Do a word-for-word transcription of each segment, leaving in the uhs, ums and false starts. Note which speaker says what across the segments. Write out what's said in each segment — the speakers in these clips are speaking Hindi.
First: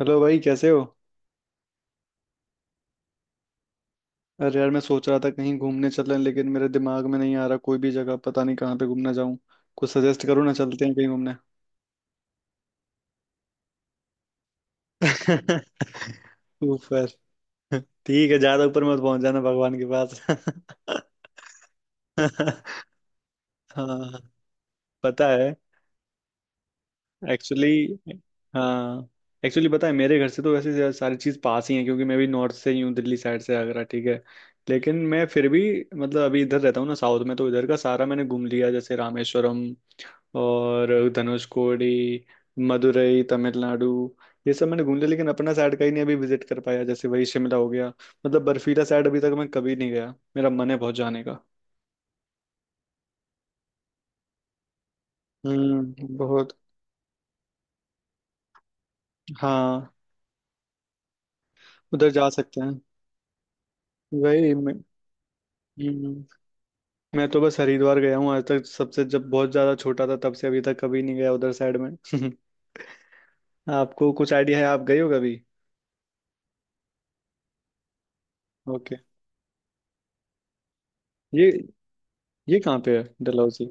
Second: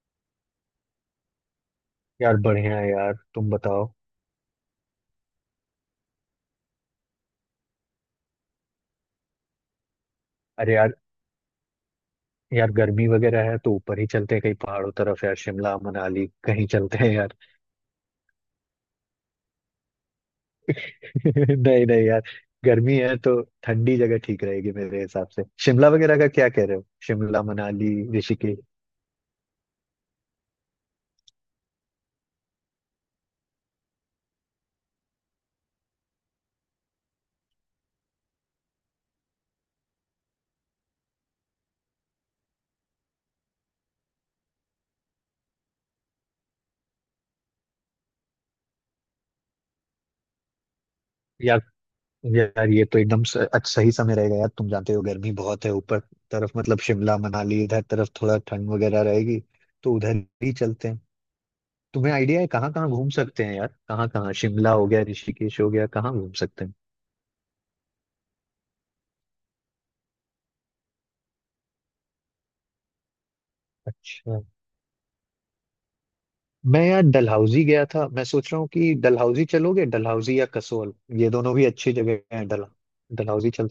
Speaker 1: हेलो भाई, कैसे हो।
Speaker 2: यार बढ़िया है यार तुम बताओ।
Speaker 1: अरे यार मैं सोच रहा था कहीं घूमने चलें, लेकिन मेरे दिमाग में नहीं आ रहा कोई भी जगह। पता नहीं कहाँ पे घूमने जाऊं, कुछ सजेस्ट करो ना,
Speaker 2: अरे
Speaker 1: चलते
Speaker 2: यार।
Speaker 1: हैं कहीं घूमने।
Speaker 2: यार गर्मी वगैरह है तो ऊपर ही चलते हैं कहीं पहाड़ों तरफ यार शिमला मनाली कहीं चलते
Speaker 1: ऊपर?
Speaker 2: हैं यार।
Speaker 1: ठीक है, ज्यादा ऊपर मत पहुंच जाना भगवान के पास।
Speaker 2: नहीं नहीं यार। गर्मी है तो ठंडी जगह
Speaker 1: हाँ,
Speaker 2: ठीक रहेगी मेरे
Speaker 1: पता
Speaker 2: हिसाब से।
Speaker 1: है।
Speaker 2: शिमला वगैरह का क्या कह रहे हो? शिमला
Speaker 1: एक्चुअली
Speaker 2: मनाली ऋषिकेश।
Speaker 1: हाँ, एक्चुअली पता है मेरे घर से तो वैसे ज्यादा सारी चीज़ पास ही है, क्योंकि मैं भी नॉर्थ से ही हूँ। दिल्ली साइड से, आगरा। ठीक है, लेकिन मैं फिर भी मतलब अभी इधर रहता हूँ ना साउथ में, तो इधर का सारा मैंने घूम लिया, जैसे रामेश्वरम और धनुषकोडी, मदुरई, तमिलनाडु। ये सब मैंने घूम लिया, लेकिन अपना साइड का ही नहीं अभी विजिट कर पाया, जैसे वही शिमला हो गया। मतलब बर्फीला साइड अभी तक मैं कभी नहीं गया, मेरा मन है बहुत जाने का।
Speaker 2: यार यार ये तो एकदम स- अच्छा सही समय रहेगा यार तुम जानते हो गर्मी बहुत है ऊपर
Speaker 1: हम्म बहुत।
Speaker 2: तरफ मतलब। शिमला मनाली इधर तरफ थोड़ा ठंड वगैरह रहेगी
Speaker 1: हाँ,
Speaker 2: तो उधर ही चलते हैं।
Speaker 1: उधर
Speaker 2: तुम्हें
Speaker 1: जा
Speaker 2: आइडिया है
Speaker 1: सकते
Speaker 2: कहाँ
Speaker 1: हैं।
Speaker 2: कहाँ घूम सकते हैं यार? कहाँ कहाँ?
Speaker 1: वही
Speaker 2: शिमला
Speaker 1: मैं-
Speaker 2: हो गया ऋषिकेश हो गया कहाँ
Speaker 1: हम्म
Speaker 2: घूम सकते हैं?
Speaker 1: मैं तो बस हरिद्वार गया हूँ आज तक। सबसे जब बहुत ज्यादा छोटा था, तब से अभी तक कभी नहीं गया उधर साइड में। आपको कुछ
Speaker 2: अच्छा।
Speaker 1: आइडिया है, आप गए हो कभी?
Speaker 2: मैं यार डलहौजी गया था। मैं सोच रहा हूँ कि
Speaker 1: ओके।
Speaker 2: डलहौजी चलोगे, डलहौजी या कसोल। ये दोनों भी
Speaker 1: ये
Speaker 2: अच्छी जगह हैं।
Speaker 1: ये
Speaker 2: डल
Speaker 1: कहाँ पे है
Speaker 2: डलहौजी
Speaker 1: डलहौजी,
Speaker 2: चल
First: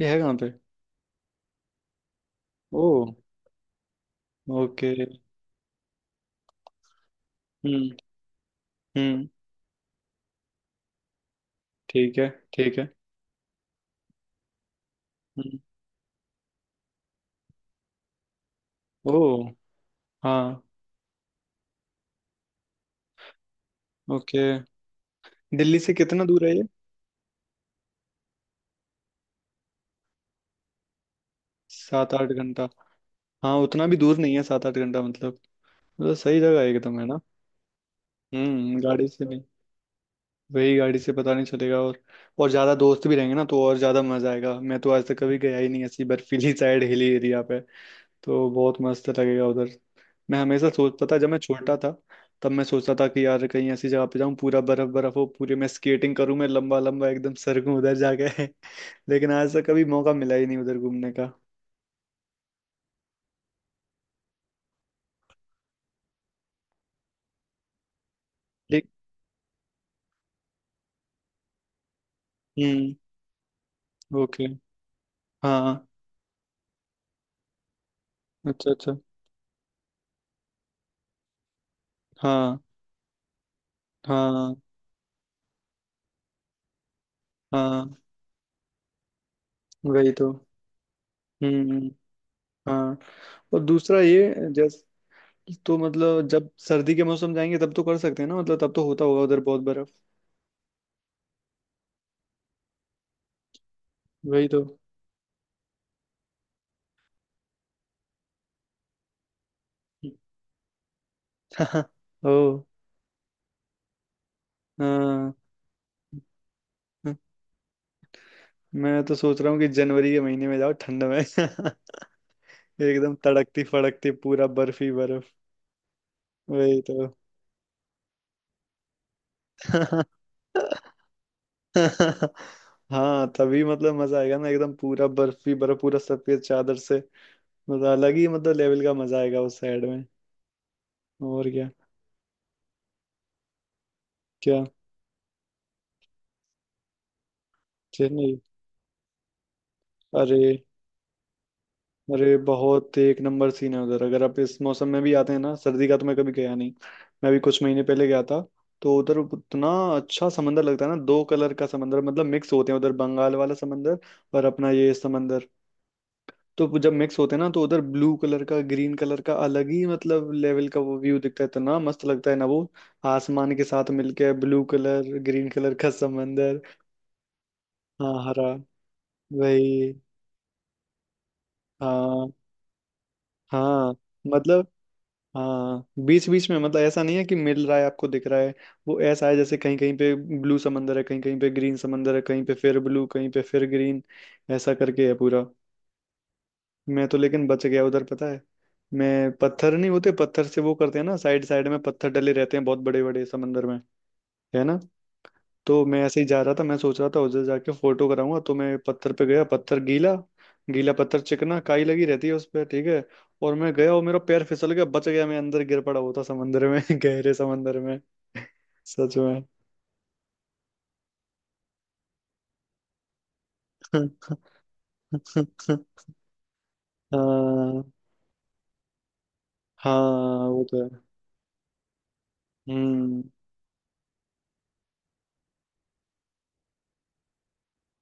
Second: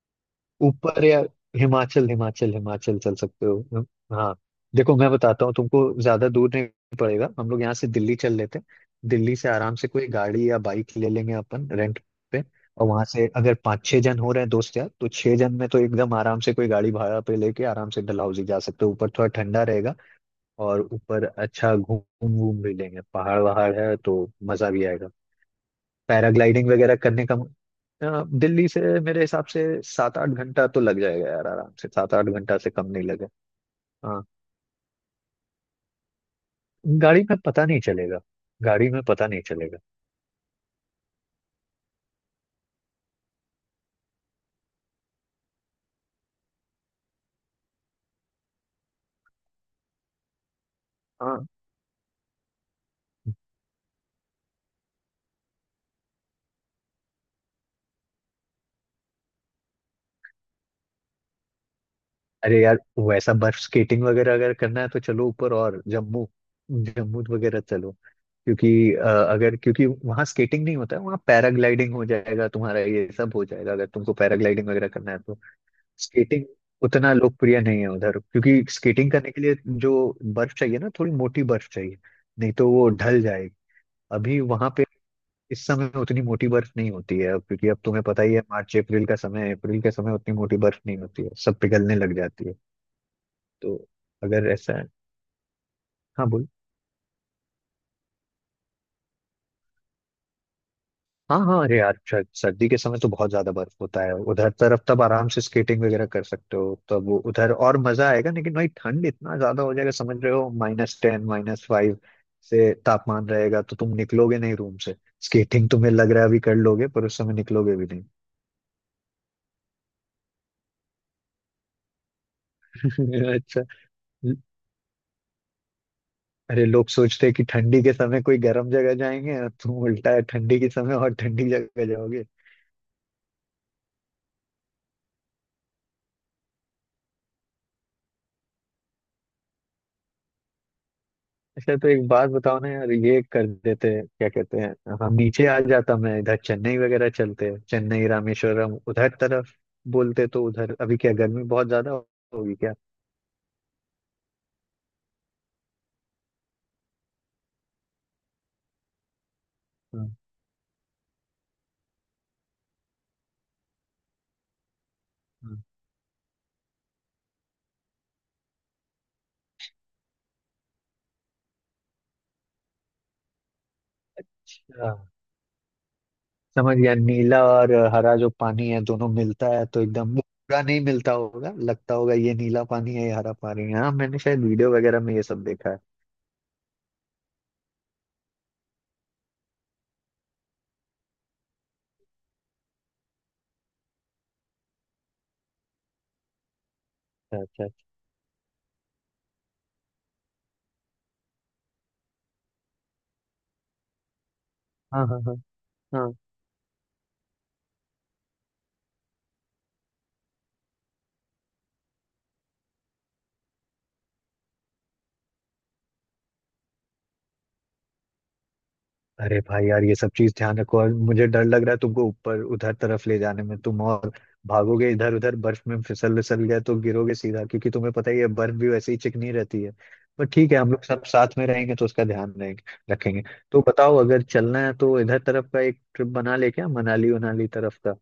Speaker 1: ये है कहाँ पे?
Speaker 2: ऊपर या हिमाचल, हिमाचल
Speaker 1: ओ,
Speaker 2: हिमाचल चल सकते हो हम- हाँ।
Speaker 1: ओके।
Speaker 2: देखो मैं बताता हूँ तुमको, ज्यादा दूर नहीं पड़ेगा। हम लोग यहाँ से
Speaker 1: हम्म।
Speaker 2: दिल्ली चल लेते हैं।
Speaker 1: हम्म।
Speaker 2: दिल्ली से आराम से कोई गाड़ी या बाइक ले लेंगे अपन रेंट
Speaker 1: ठीक है।
Speaker 2: पे।
Speaker 1: ठीक है।
Speaker 2: और वहां से अगर पाँच छह जन हो रहे हैं दोस्त यार तो छह जन
Speaker 1: हम्म।
Speaker 2: में तो एकदम आराम से कोई गाड़ी भाड़ा पे लेके आराम से डलहौजी जा सकते हो। ऊपर
Speaker 1: ओ।
Speaker 2: थोड़ा ठंडा रहेगा
Speaker 1: हाँ।
Speaker 2: और ऊपर अच्छा घूम घूम भी लेंगे, पहाड़ वहाड़ है तो
Speaker 1: ओके।
Speaker 2: मजा भी आएगा।
Speaker 1: दिल्ली से कितना दूर है ये?
Speaker 2: पैराग्लाइडिंग वगैरह करने का। अ, दिल्ली से मेरे हिसाब से सात आठ घंटा तो लग जाएगा यार। आराम से
Speaker 1: सात
Speaker 2: सात आठ
Speaker 1: आठ
Speaker 2: घंटा
Speaker 1: घंटा
Speaker 2: से कम नहीं लगेगा।
Speaker 1: हाँ, उतना भी दूर
Speaker 2: हाँ।
Speaker 1: नहीं है सात आठ घंटा, मतलब तो सही जगह है एकदम, है ना।
Speaker 2: गाड़ी में पता नहीं चलेगा।
Speaker 1: हम्म,
Speaker 2: गाड़ी में
Speaker 1: गाड़ी से
Speaker 2: पता
Speaker 1: भी,
Speaker 2: नहीं चलेगा।
Speaker 1: वही गाड़ी से पता नहीं चलेगा। और और ज्यादा दोस्त भी रहेंगे ना, तो और ज्यादा मजा आएगा। मैं तो आज तक कभी गया ही नहीं ऐसी बर्फीली साइड, हिली एरिया पे, तो बहुत मस्त लगेगा उधर। मैं हमेशा सोचता था जब मैं
Speaker 2: हाँ।
Speaker 1: छोटा था, तब मैं सोचता था कि यार कहीं ऐसी जगह पे जाऊं पूरा बर्फ बर्फ हो, पूरे मैं स्केटिंग करूं, मैं लंबा लंबा एकदम सरकूं उधर जाके। लेकिन आज तक कभी मौका मिला ही नहीं उधर घूमने का।
Speaker 2: अरे यार वैसा बर्फ स्केटिंग वगैरह अगर करना है तो चलो ऊपर और जम्मू, जम्मू वगैरह चलो।
Speaker 1: लेक-
Speaker 2: क्योंकि अ, अगर क्योंकि वहाँ स्केटिंग नहीं होता है, वहाँ पैराग्लाइडिंग हो जाएगा तुम्हारा,
Speaker 1: हम्म
Speaker 2: ये सब हो जाएगा अगर तुमको
Speaker 1: ओके।
Speaker 2: पैराग्लाइडिंग वगैरह करना है तो।
Speaker 1: हाँ।
Speaker 2: स्केटिंग उतना लोकप्रिय नहीं है उधर, क्योंकि
Speaker 1: अच्छा, अच्छा।
Speaker 2: स्केटिंग करने के लिए जो बर्फ चाहिए ना थोड़ी मोटी बर्फ चाहिए, नहीं
Speaker 1: हाँ,
Speaker 2: तो वो ढल जाएगी। अभी
Speaker 1: हाँ,
Speaker 2: वहां पे इस समय उतनी मोटी बर्फ नहीं होती है अब, क्योंकि अब
Speaker 1: हाँ।
Speaker 2: तुम्हें पता ही है मार्च अप्रैल का समय है, अप्रैल के
Speaker 1: वही
Speaker 2: समय
Speaker 1: तो।
Speaker 2: उतनी मोटी बर्फ नहीं होती है, सब
Speaker 1: हम्म।
Speaker 2: पिघलने लग जाती है
Speaker 1: हाँ। और
Speaker 2: तो
Speaker 1: दूसरा ये
Speaker 2: अगर ऐसा
Speaker 1: जैस
Speaker 2: है।
Speaker 1: तो
Speaker 2: हाँ
Speaker 1: मतलब
Speaker 2: बोल।
Speaker 1: जब सर्दी के मौसम जाएंगे, तब तो कर सकते हैं ना, मतलब तब तो होता होगा उधर बहुत बर्फ।
Speaker 2: हाँ हाँ अरे यार श- सर्दी के समय तो बहुत ज्यादा बर्फ होता है
Speaker 1: वही
Speaker 2: उधर
Speaker 1: तो।
Speaker 2: तरफ, तब आराम से स्केटिंग वगैरह कर सकते हो, तब वो उधर और मजा आएगा। लेकिन भाई ठंड इतना ज्यादा हो जाएगा समझ रहे हो, माइनस टेन माइनस फाइव
Speaker 1: ओ,
Speaker 2: से तापमान रहेगा, तो तुम निकलोगे नहीं रूम से।
Speaker 1: हाँ।
Speaker 2: स्केटिंग तुम्हें लग रहा है अभी कर लोगे, पर उस समय निकलोगे भी
Speaker 1: मैं तो सोच रहा हूँ कि जनवरी के महीने में जाओ ठंड में। एकदम
Speaker 2: नहीं। अच्छा।
Speaker 1: तड़कती फड़कती, पूरा बर्फ ही बर्फ।
Speaker 2: अरे
Speaker 1: वही
Speaker 2: लोग
Speaker 1: तो।
Speaker 2: सोचते हैं कि ठंडी के समय कोई गर्म जगह जाएंगे, तुम उल्टा है, ठंडी के समय और ठंडी जगह जाओगे।
Speaker 1: हाँ, तभी मतलब मजा आएगा ना। एकदम पूरा बर्फ ही बर्फ, पूरा सफेद चादर से, मतलब अलग ही मतलब लेवल का मजा आएगा उस साइड में। और क्या।
Speaker 2: अच्छा तो एक बात बताओ ना यार, ये कर देते क्या कहते
Speaker 1: क्या,
Speaker 2: हैं, हम नीचे आ जाता मैं, इधर चेन्नई वगैरह चलते, चेन्नई
Speaker 1: चेन्नई?
Speaker 2: रामेश्वरम उधर तरफ बोलते तो,
Speaker 1: अरे,
Speaker 2: उधर अभी क्या गर्मी बहुत ज्यादा
Speaker 1: अरे
Speaker 2: होगी क्या?
Speaker 1: बहुत एक नंबर सीन है उधर। अगर आप इस मौसम में भी आते हैं ना, सर्दी का तो मैं कभी गया नहीं, मैं भी कुछ महीने पहले गया था, तो उधर इतना
Speaker 2: हम्म।
Speaker 1: अच्छा समंदर लगता है ना। दो कलर का समंदर, मतलब मिक्स होते हैं उधर बंगाल वाला समंदर और अपना ये समंदर।
Speaker 2: हम्म।
Speaker 1: तो जब मिक्स होते हैं ना, तो उधर ब्लू कलर का, ग्रीन कलर का, अलग ही मतलब लेवल का वो व्यू दिखता है, इतना मस्त लगता है ना वो। आसमान के साथ मिलके ब्लू
Speaker 2: अच्छा,
Speaker 1: कलर, ग्रीन कलर का समंदर।
Speaker 2: समझ गया। नीला और
Speaker 1: हाँ,
Speaker 2: हरा जो
Speaker 1: हरा,
Speaker 2: पानी है दोनों मिलता है तो
Speaker 1: वही,
Speaker 2: एकदम पूरा नहीं मिलता होगा, लगता होगा
Speaker 1: हाँ,
Speaker 2: ये नीला पानी है ये हरा पानी है। हाँ
Speaker 1: हाँ,
Speaker 2: मैंने शायद
Speaker 1: मतलब,
Speaker 2: वीडियो वगैरह में ये सब देखा है।
Speaker 1: हाँ, बीच बीच में। मतलब ऐसा नहीं है कि मिल रहा है आपको दिख रहा है, वो ऐसा है जैसे कहीं कहीं पे ब्लू समंदर है, कहीं कहीं पे ग्रीन समंदर है, कहीं पे फिर ब्लू, कहीं पे फिर ग्रीन, ऐसा करके है पूरा। मैं तो
Speaker 2: अच्छा
Speaker 1: लेकिन बच
Speaker 2: अच्छा।
Speaker 1: गया उधर पता है। मैं, पत्थर नहीं होते, पत्थर से वो करते हैं ना, साइड साइड में पत्थर डले रहते हैं, बहुत बड़े बड़े समंदर में, है ना।
Speaker 2: हाँ हाँ हाँ
Speaker 1: तो मैं
Speaker 2: हाँ।
Speaker 1: ऐसे ही जा रहा था, मैं सोच रहा था उधर जाके फोटो कराऊंगा, तो मैं पत्थर पे गया, पत्थर गीला, गीला पत्थर चिकना, काई लगी रहती है उस पर, ठीक है। और मैं गया, और मेरा पैर फिसल गया, बच गया मैं, अंदर गिर पड़ा होता समंदर में, गहरे समंदर में, सच
Speaker 2: अरे
Speaker 1: में।
Speaker 2: भाई यार ये सब चीज ध्यान रखो। और मुझे डर लग रहा है तुमको ऊपर उधर तरफ ले जाने में। तुम और भागोगे इधर उधर, बर्फ में फिसल विसल गए तो गिरोगे सीधा, क्योंकि
Speaker 1: हाँ,
Speaker 2: तुम्हें पता ही है बर्फ भी वैसे ही चिकनी रहती है।
Speaker 1: हाँ
Speaker 2: पर ठीक है
Speaker 1: वो
Speaker 2: हम
Speaker 1: तो
Speaker 2: लोग
Speaker 1: है।
Speaker 2: सब साथ में रहेंगे तो उसका ध्यान रहेंगे
Speaker 1: हम्म।
Speaker 2: रखेंगे। तो बताओ, अगर चलना है तो इधर तरफ का एक ट्रिप बना ले क्या, मनाली उनाली तरफ का।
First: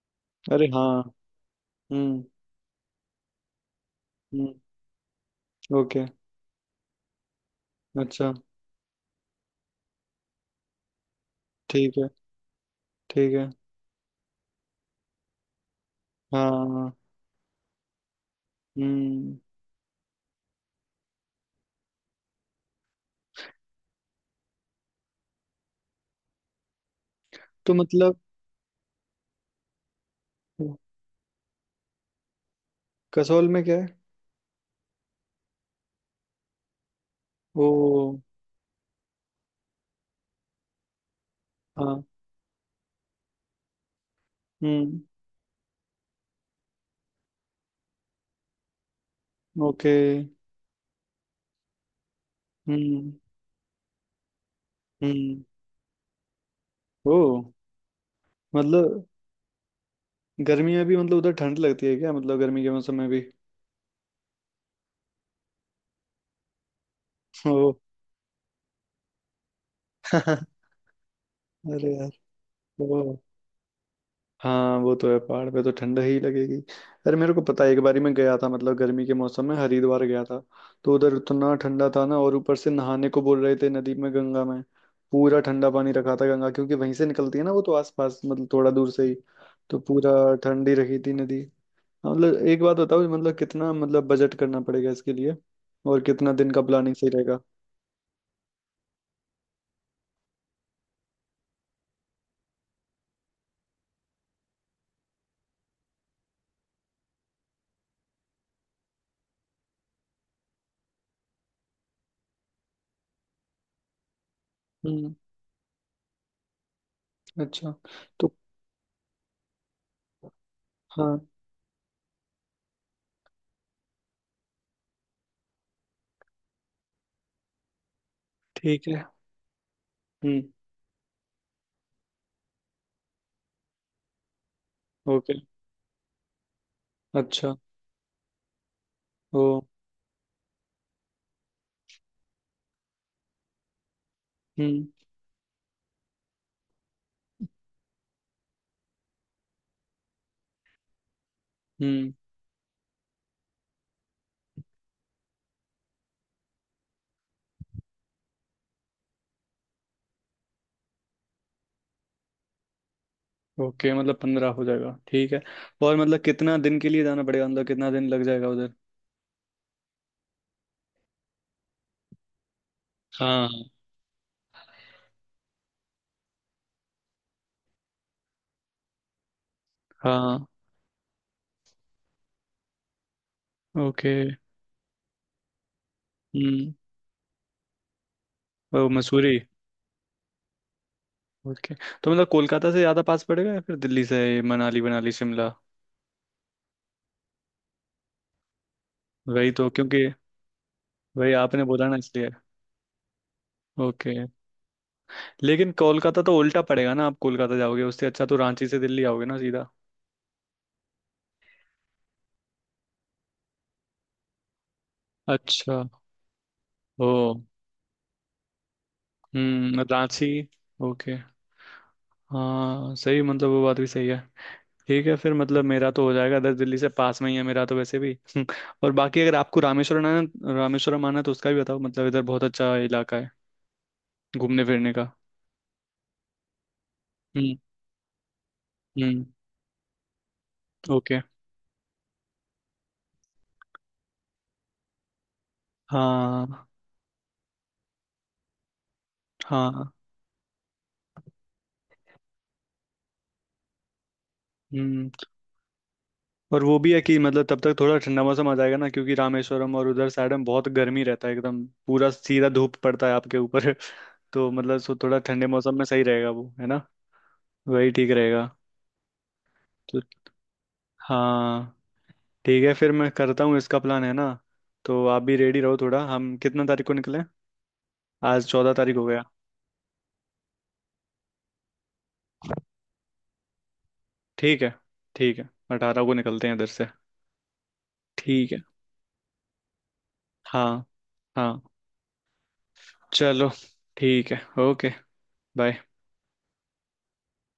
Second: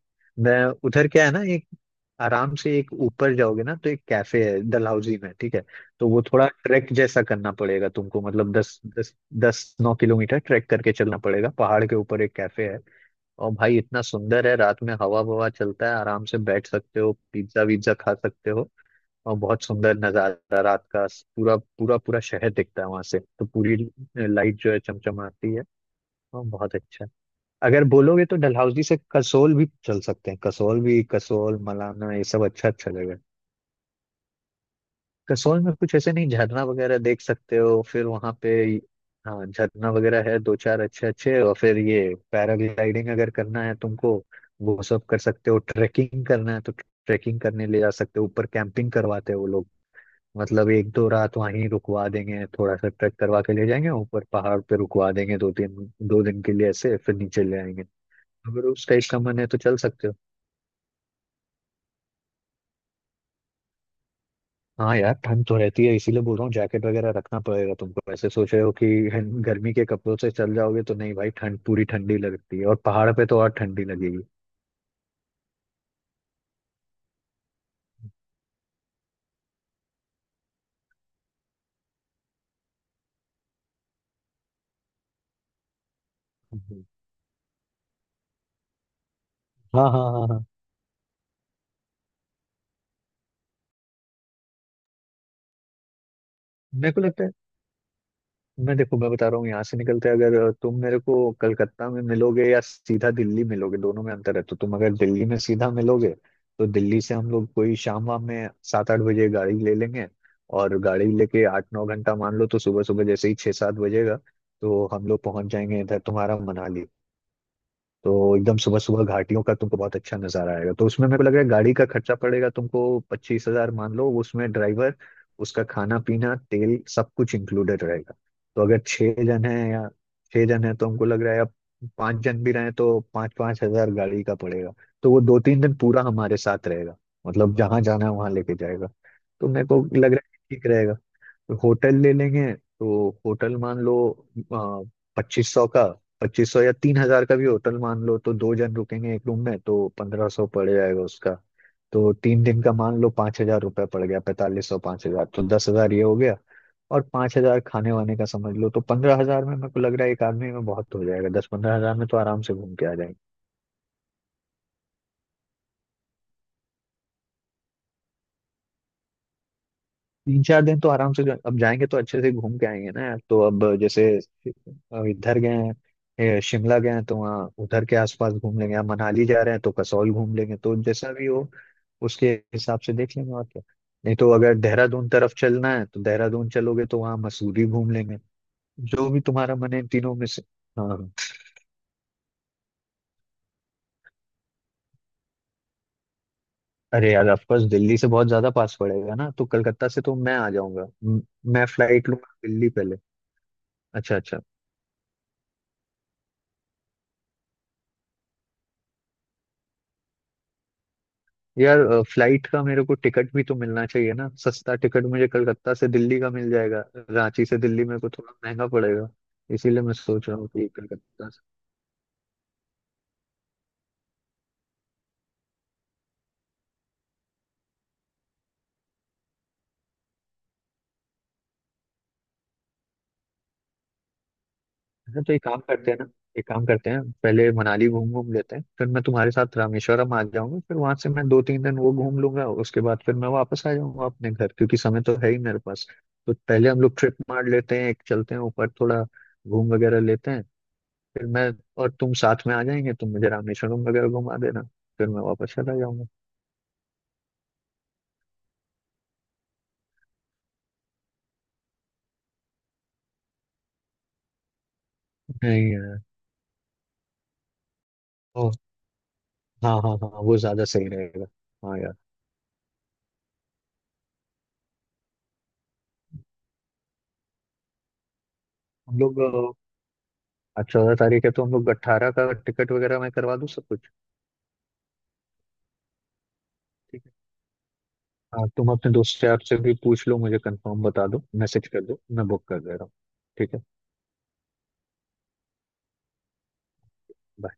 Speaker 2: मैं
Speaker 1: अरे हाँ।
Speaker 2: उधर क्या है ना,
Speaker 1: हम्म।
Speaker 2: आराम से एक ऊपर जाओगे ना तो एक कैफे
Speaker 1: हम्म,
Speaker 2: है डलहौजी में, ठीक है।
Speaker 1: ओके,
Speaker 2: तो वो थोड़ा ट्रैक जैसा करना पड़ेगा तुमको,
Speaker 1: अच्छा,
Speaker 2: मतलब दस दस, दस नौ किलोमीटर ट्रैक करके चलना पड़ेगा, पहाड़ के
Speaker 1: ठीक है,
Speaker 2: ऊपर एक कैफे है।
Speaker 1: ठीक है।
Speaker 2: और भाई इतना सुंदर है, रात में हवा ववा चलता है, आराम से
Speaker 1: हाँ,
Speaker 2: बैठ
Speaker 1: हाँ,
Speaker 2: सकते हो, पिज्जा विज्जा खा सकते हो। और
Speaker 1: हम्म।
Speaker 2: बहुत सुंदर नजारा रात का, पूरा पूरा पूरा शहर दिखता है वहां से, तो पूरी लाइट जो है चमचमाती है। और बहुत अच्छा है।
Speaker 1: तो
Speaker 2: अगर
Speaker 1: मतलब
Speaker 2: बोलोगे तो डलहौजी से कसोल भी चल सकते हैं, कसोल भी, कसोल मलाना ये सब अच्छा अच्छा जगह है।
Speaker 1: कसौल में क्या है?
Speaker 2: कसौल में कुछ ऐसे नहीं, झरना वगैरह देख सकते
Speaker 1: ओ।
Speaker 2: हो फिर वहां पे। हाँ झरना वगैरह है दो चार, अच्छे अच्छे। और फिर ये
Speaker 1: हाँ।
Speaker 2: पैराग्लाइडिंग अगर करना है तुमको वो
Speaker 1: हम्म।
Speaker 2: सब कर सकते हो। ट्रैकिंग करना है तो ट्रैकिंग करने ले जा सकते हो ऊपर। कैंपिंग करवाते हैं वो लोग।
Speaker 1: ओके।
Speaker 2: मतलब एक दो रात वहीं रुकवा देंगे, थोड़ा सा
Speaker 1: हम्म।
Speaker 2: ट्रैक करवा के ले जाएंगे ऊपर पहाड़ पे, रुकवा देंगे
Speaker 1: हम्म।
Speaker 2: दो तीन, दो दिन के लिए ऐसे,
Speaker 1: ओ।
Speaker 2: फिर नीचे ले आएंगे। अगर उस टाइप
Speaker 1: मतलब
Speaker 2: का मन है तो चल सकते हो।
Speaker 1: गर्मी में भी मतलब उधर ठंड लगती है क्या, मतलब गर्मी के मौसम में भी?
Speaker 2: हाँ यार ठंड तो रहती है, इसीलिए बोल रहा हूँ जैकेट वगैरह रखना
Speaker 1: ओ।
Speaker 2: पड़ेगा तुमको। ऐसे सोच रहे हो कि हन- गर्मी के कपड़ों से चल जाओगे तो नहीं भाई, ठंड पूरी
Speaker 1: अरे यार।
Speaker 2: ठंडी लगती है, और
Speaker 1: ओ,
Speaker 2: पहाड़ पे तो और ठंडी लगेगी।
Speaker 1: हाँ वो तो है, पहाड़ पे तो ठंड ही लगेगी। अरे मेरे को पता है, एक बारी मैं गया था, मतलब गर्मी के मौसम में हरिद्वार गया था। तो उधर इतना ठंडा था ना, और ऊपर से नहाने को बोल रहे थे नदी में, गंगा में। पूरा ठंडा पानी रखा था गंगा, क्योंकि
Speaker 2: हम्म।
Speaker 1: वहीं से निकलती है ना वो, तो आसपास मतलब थोड़ा दूर से ही, तो
Speaker 2: हाँ हाँ
Speaker 1: पूरा
Speaker 2: हाँ हाँ।
Speaker 1: ठंडी रखी थी नदी। हाँ, मतलब एक बात बताओ, मतलब कितना, मतलब बजट करना पड़ेगा इसके लिए और कितना दिन का
Speaker 2: मेरे
Speaker 1: प्लानिंग
Speaker 2: को
Speaker 1: सही
Speaker 2: लगता है,
Speaker 1: रहेगा?
Speaker 2: मैं देखो मैं बता रहा हूँ, यहाँ से निकलते हैं, अगर तुम मेरे को कलकत्ता में मिलोगे या सीधा दिल्ली मिलोगे, दोनों में अंतर है, तो तुम अगर दिल्ली में सीधा मिलोगे तो दिल्ली से हम लोग कोई शाम वाम में सात आठ बजे गाड़ी ले लेंगे, और गाड़ी लेके आठ नौ घंटा मान लो तो सुबह सुबह जैसे ही छः सात बजेगा तो हम
Speaker 1: हम्म।
Speaker 2: लोग पहुंच जाएंगे इधर तुम्हारा मनाली।
Speaker 1: अच्छा। तो
Speaker 2: तो एकदम सुबह सुबह घाटियों का तुमको बहुत अच्छा नजारा आएगा। तो उसमें मेरे को
Speaker 1: हाँ,
Speaker 2: लग रहा है गाड़ी का खर्चा पड़ेगा तुमको पच्चीस हजार मान लो। उसमें ड्राइवर, उसका खाना पीना तेल सब कुछ इंक्लूडेड रहेगा। तो अगर
Speaker 1: ठीक है।
Speaker 2: छह जन है, या
Speaker 1: हम्म।
Speaker 2: छह जन है तो हमको लग रहा है अब, पांच जन भी रहे तो पाँच पाँच हजार गाड़ी का पड़ेगा। तो वो
Speaker 1: ओके,
Speaker 2: दो तीन दिन पूरा हमारे साथ रहेगा,
Speaker 1: अच्छा।
Speaker 2: मतलब जहां जाना है वहां लेके जाएगा। तो
Speaker 1: ओ।
Speaker 2: मेरे को लग रहा है ठीक रहेगा। होटल ले लेंगे। तो होटल मान लो
Speaker 1: हम्म,
Speaker 2: पच्चीस सौ का, पच्चीस सौ या तीन हजार का भी होटल मान लो, तो दो जन रुकेंगे एक रूम में तो पंद्रह सौ पड़ जाएगा उसका। तो
Speaker 1: हम्म।
Speaker 2: तीन दिन का मान लो पाँच हजार रुपये पड़ गया, पैंतालीस सौ पाँच हजार, तो दस हजार ये हो गया और पाँच हजार खाने वाने का समझ लो, तो पंद्रह हजार में मेरे को लग रहा है एक आदमी में बहुत हो जाएगा। दस पंद्रह हजार में तो आराम से घूम के आ जाएंगे।
Speaker 1: ओके, मतलब पंद्रह हो जाएगा, ठीक है। और मतलब कितना दिन के लिए जाना पड़ेगा, मतलब कितना दिन लग जाएगा उधर?
Speaker 2: तीन चार दिन तो आराम से जो- अब जाएंगे तो अच्छे से घूम के आएंगे ना यार। तो
Speaker 1: हाँ।
Speaker 2: अब जैसे अब इधर गए हैं, ए, शिमला गए हैं तो वहाँ उधर के आसपास घूम लेंगे। अब मनाली जा रहे हैं तो कसौल घूम
Speaker 1: हाँ।
Speaker 2: लेंगे, तो जैसा भी हो उसके हिसाब से देख लेंगे और क्या।
Speaker 1: ओके।
Speaker 2: नहीं तो अगर देहरादून तरफ चलना है तो देहरादून
Speaker 1: हम्म।
Speaker 2: चलोगे तो वहाँ मसूरी घूम लेंगे।
Speaker 1: ओ,
Speaker 2: जो भी
Speaker 1: मसूरी।
Speaker 2: तुम्हारा मन है इन तीनों में से। हाँ हाँ।
Speaker 1: ओके। तो मतलब कोलकाता से ज़्यादा पास पड़ेगा या फिर दिल्ली से? मनाली मनाली शिमला?
Speaker 2: अरे यार ऑफकोर्स दिल्ली से बहुत ज्यादा पास पड़ेगा ना, तो
Speaker 1: वही तो,
Speaker 2: कलकत्ता से
Speaker 1: क्योंकि
Speaker 2: तो मैं आ जाऊंगा म-
Speaker 1: वही आपने
Speaker 2: मैं
Speaker 1: बोला ना
Speaker 2: फ्लाइट
Speaker 1: इसलिए।
Speaker 2: लूंगा दिल्ली पहले।
Speaker 1: ओके।
Speaker 2: अच्छा अच्छा।
Speaker 1: लेकिन कोलकाता तो उल्टा पड़ेगा ना, आप कोलकाता जाओगे, उससे अच्छा तो रांची से दिल्ली आओगे ना सीधा।
Speaker 2: यार अ, फ्लाइट का मेरे को टिकट भी तो मिलना चाहिए ना, सस्ता टिकट। मुझे कलकत्ता
Speaker 1: अच्छा।
Speaker 2: से दिल्ली का मिल जाएगा।
Speaker 1: ओ।
Speaker 2: रांची से दिल्ली मेरे को थोड़ा महंगा पड़ेगा,
Speaker 1: हम्म,
Speaker 2: इसीलिए मैं
Speaker 1: रांची।
Speaker 2: सोच रहा हूँ कि
Speaker 1: ओके।
Speaker 2: कलकत्ता से।
Speaker 1: हाँ सही, मतलब वो बात भी सही है। ठीक है फिर, मतलब मेरा तो हो जाएगा, इधर दिल्ली से पास में ही है मेरा तो वैसे भी। और बाकी अगर आपको रामेश्वरम आना, रामेश्वरम आना है तो उसका भी बताओ, मतलब इधर बहुत अच्छा इलाका है घूमने फिरने का।
Speaker 2: हाँ, तो एक काम करते हैं ना, एक काम करते हैं, पहले
Speaker 1: हम्म।
Speaker 2: मनाली घूम घूम लेते हैं, फिर मैं
Speaker 1: हम्म।
Speaker 2: तुम्हारे साथ रामेश्वरम आ जाऊंगा। फिर वहां से
Speaker 1: ओके।
Speaker 2: मैं दो तीन दिन वो घूम लूंगा, उसके बाद फिर मैं वापस आ जाऊंगा अपने घर, क्योंकि समय तो है ही मेरे पास। तो
Speaker 1: हाँ।
Speaker 2: पहले हम लोग ट्रिप मार लेते हैं एक, चलते हैं ऊपर थोड़ा घूम
Speaker 1: हाँ।
Speaker 2: वगैरह लेते हैं। फिर मैं और तुम साथ में आ जाएंगे, तुम मुझे रामेश्वरम वगैरह घुमा देना, फिर
Speaker 1: हम्म।
Speaker 2: मैं वापस चला जाऊंगा।
Speaker 1: और वो भी है कि मतलब तब तक थोड़ा ठंडा मौसम आ जाएगा ना, क्योंकि रामेश्वरम और उधर साइड में बहुत गर्मी रहता है, एकदम पूरा सीधा धूप पड़ता है आपके ऊपर। तो मतलब सो थोड़ा ठंडे
Speaker 2: नहीं
Speaker 1: मौसम में
Speaker 2: यार।
Speaker 1: सही रहेगा, वो है ना, वही ठीक रहेगा।
Speaker 2: ओ हाँ हाँ
Speaker 1: तो
Speaker 2: हाँ वो ज्यादा सही रहेगा।
Speaker 1: हाँ,
Speaker 2: हाँ यार।
Speaker 1: ठीक है फिर मैं करता हूँ इसका प्लान, है ना। तो आप भी रेडी रहो थोड़ा। हम कितना तारीख को निकलें, आज चौदह तारीख
Speaker 2: हम
Speaker 1: हो
Speaker 2: लोग
Speaker 1: गया।
Speaker 2: अ, आज चौदह तारीख है, तो हम लोग अट्ठारह का टिकट वगैरह मैं करवा दूँ सब कुछ।
Speaker 1: ठीक है। ठीक है, अठारह को निकलते हैं इधर से।
Speaker 2: ठीक है। हाँ
Speaker 1: ठीक है।
Speaker 2: तुम अपने दोस्त यार से भी पूछ लो, मुझे कंफर्म
Speaker 1: हाँ।
Speaker 2: बता दो,
Speaker 1: हाँ।
Speaker 2: मैसेज कर दो, मैं बुक कर दे रहा हूँ।
Speaker 1: चलो।
Speaker 2: ठीक है
Speaker 1: ठीक है। ओके। बाय।
Speaker 2: bye।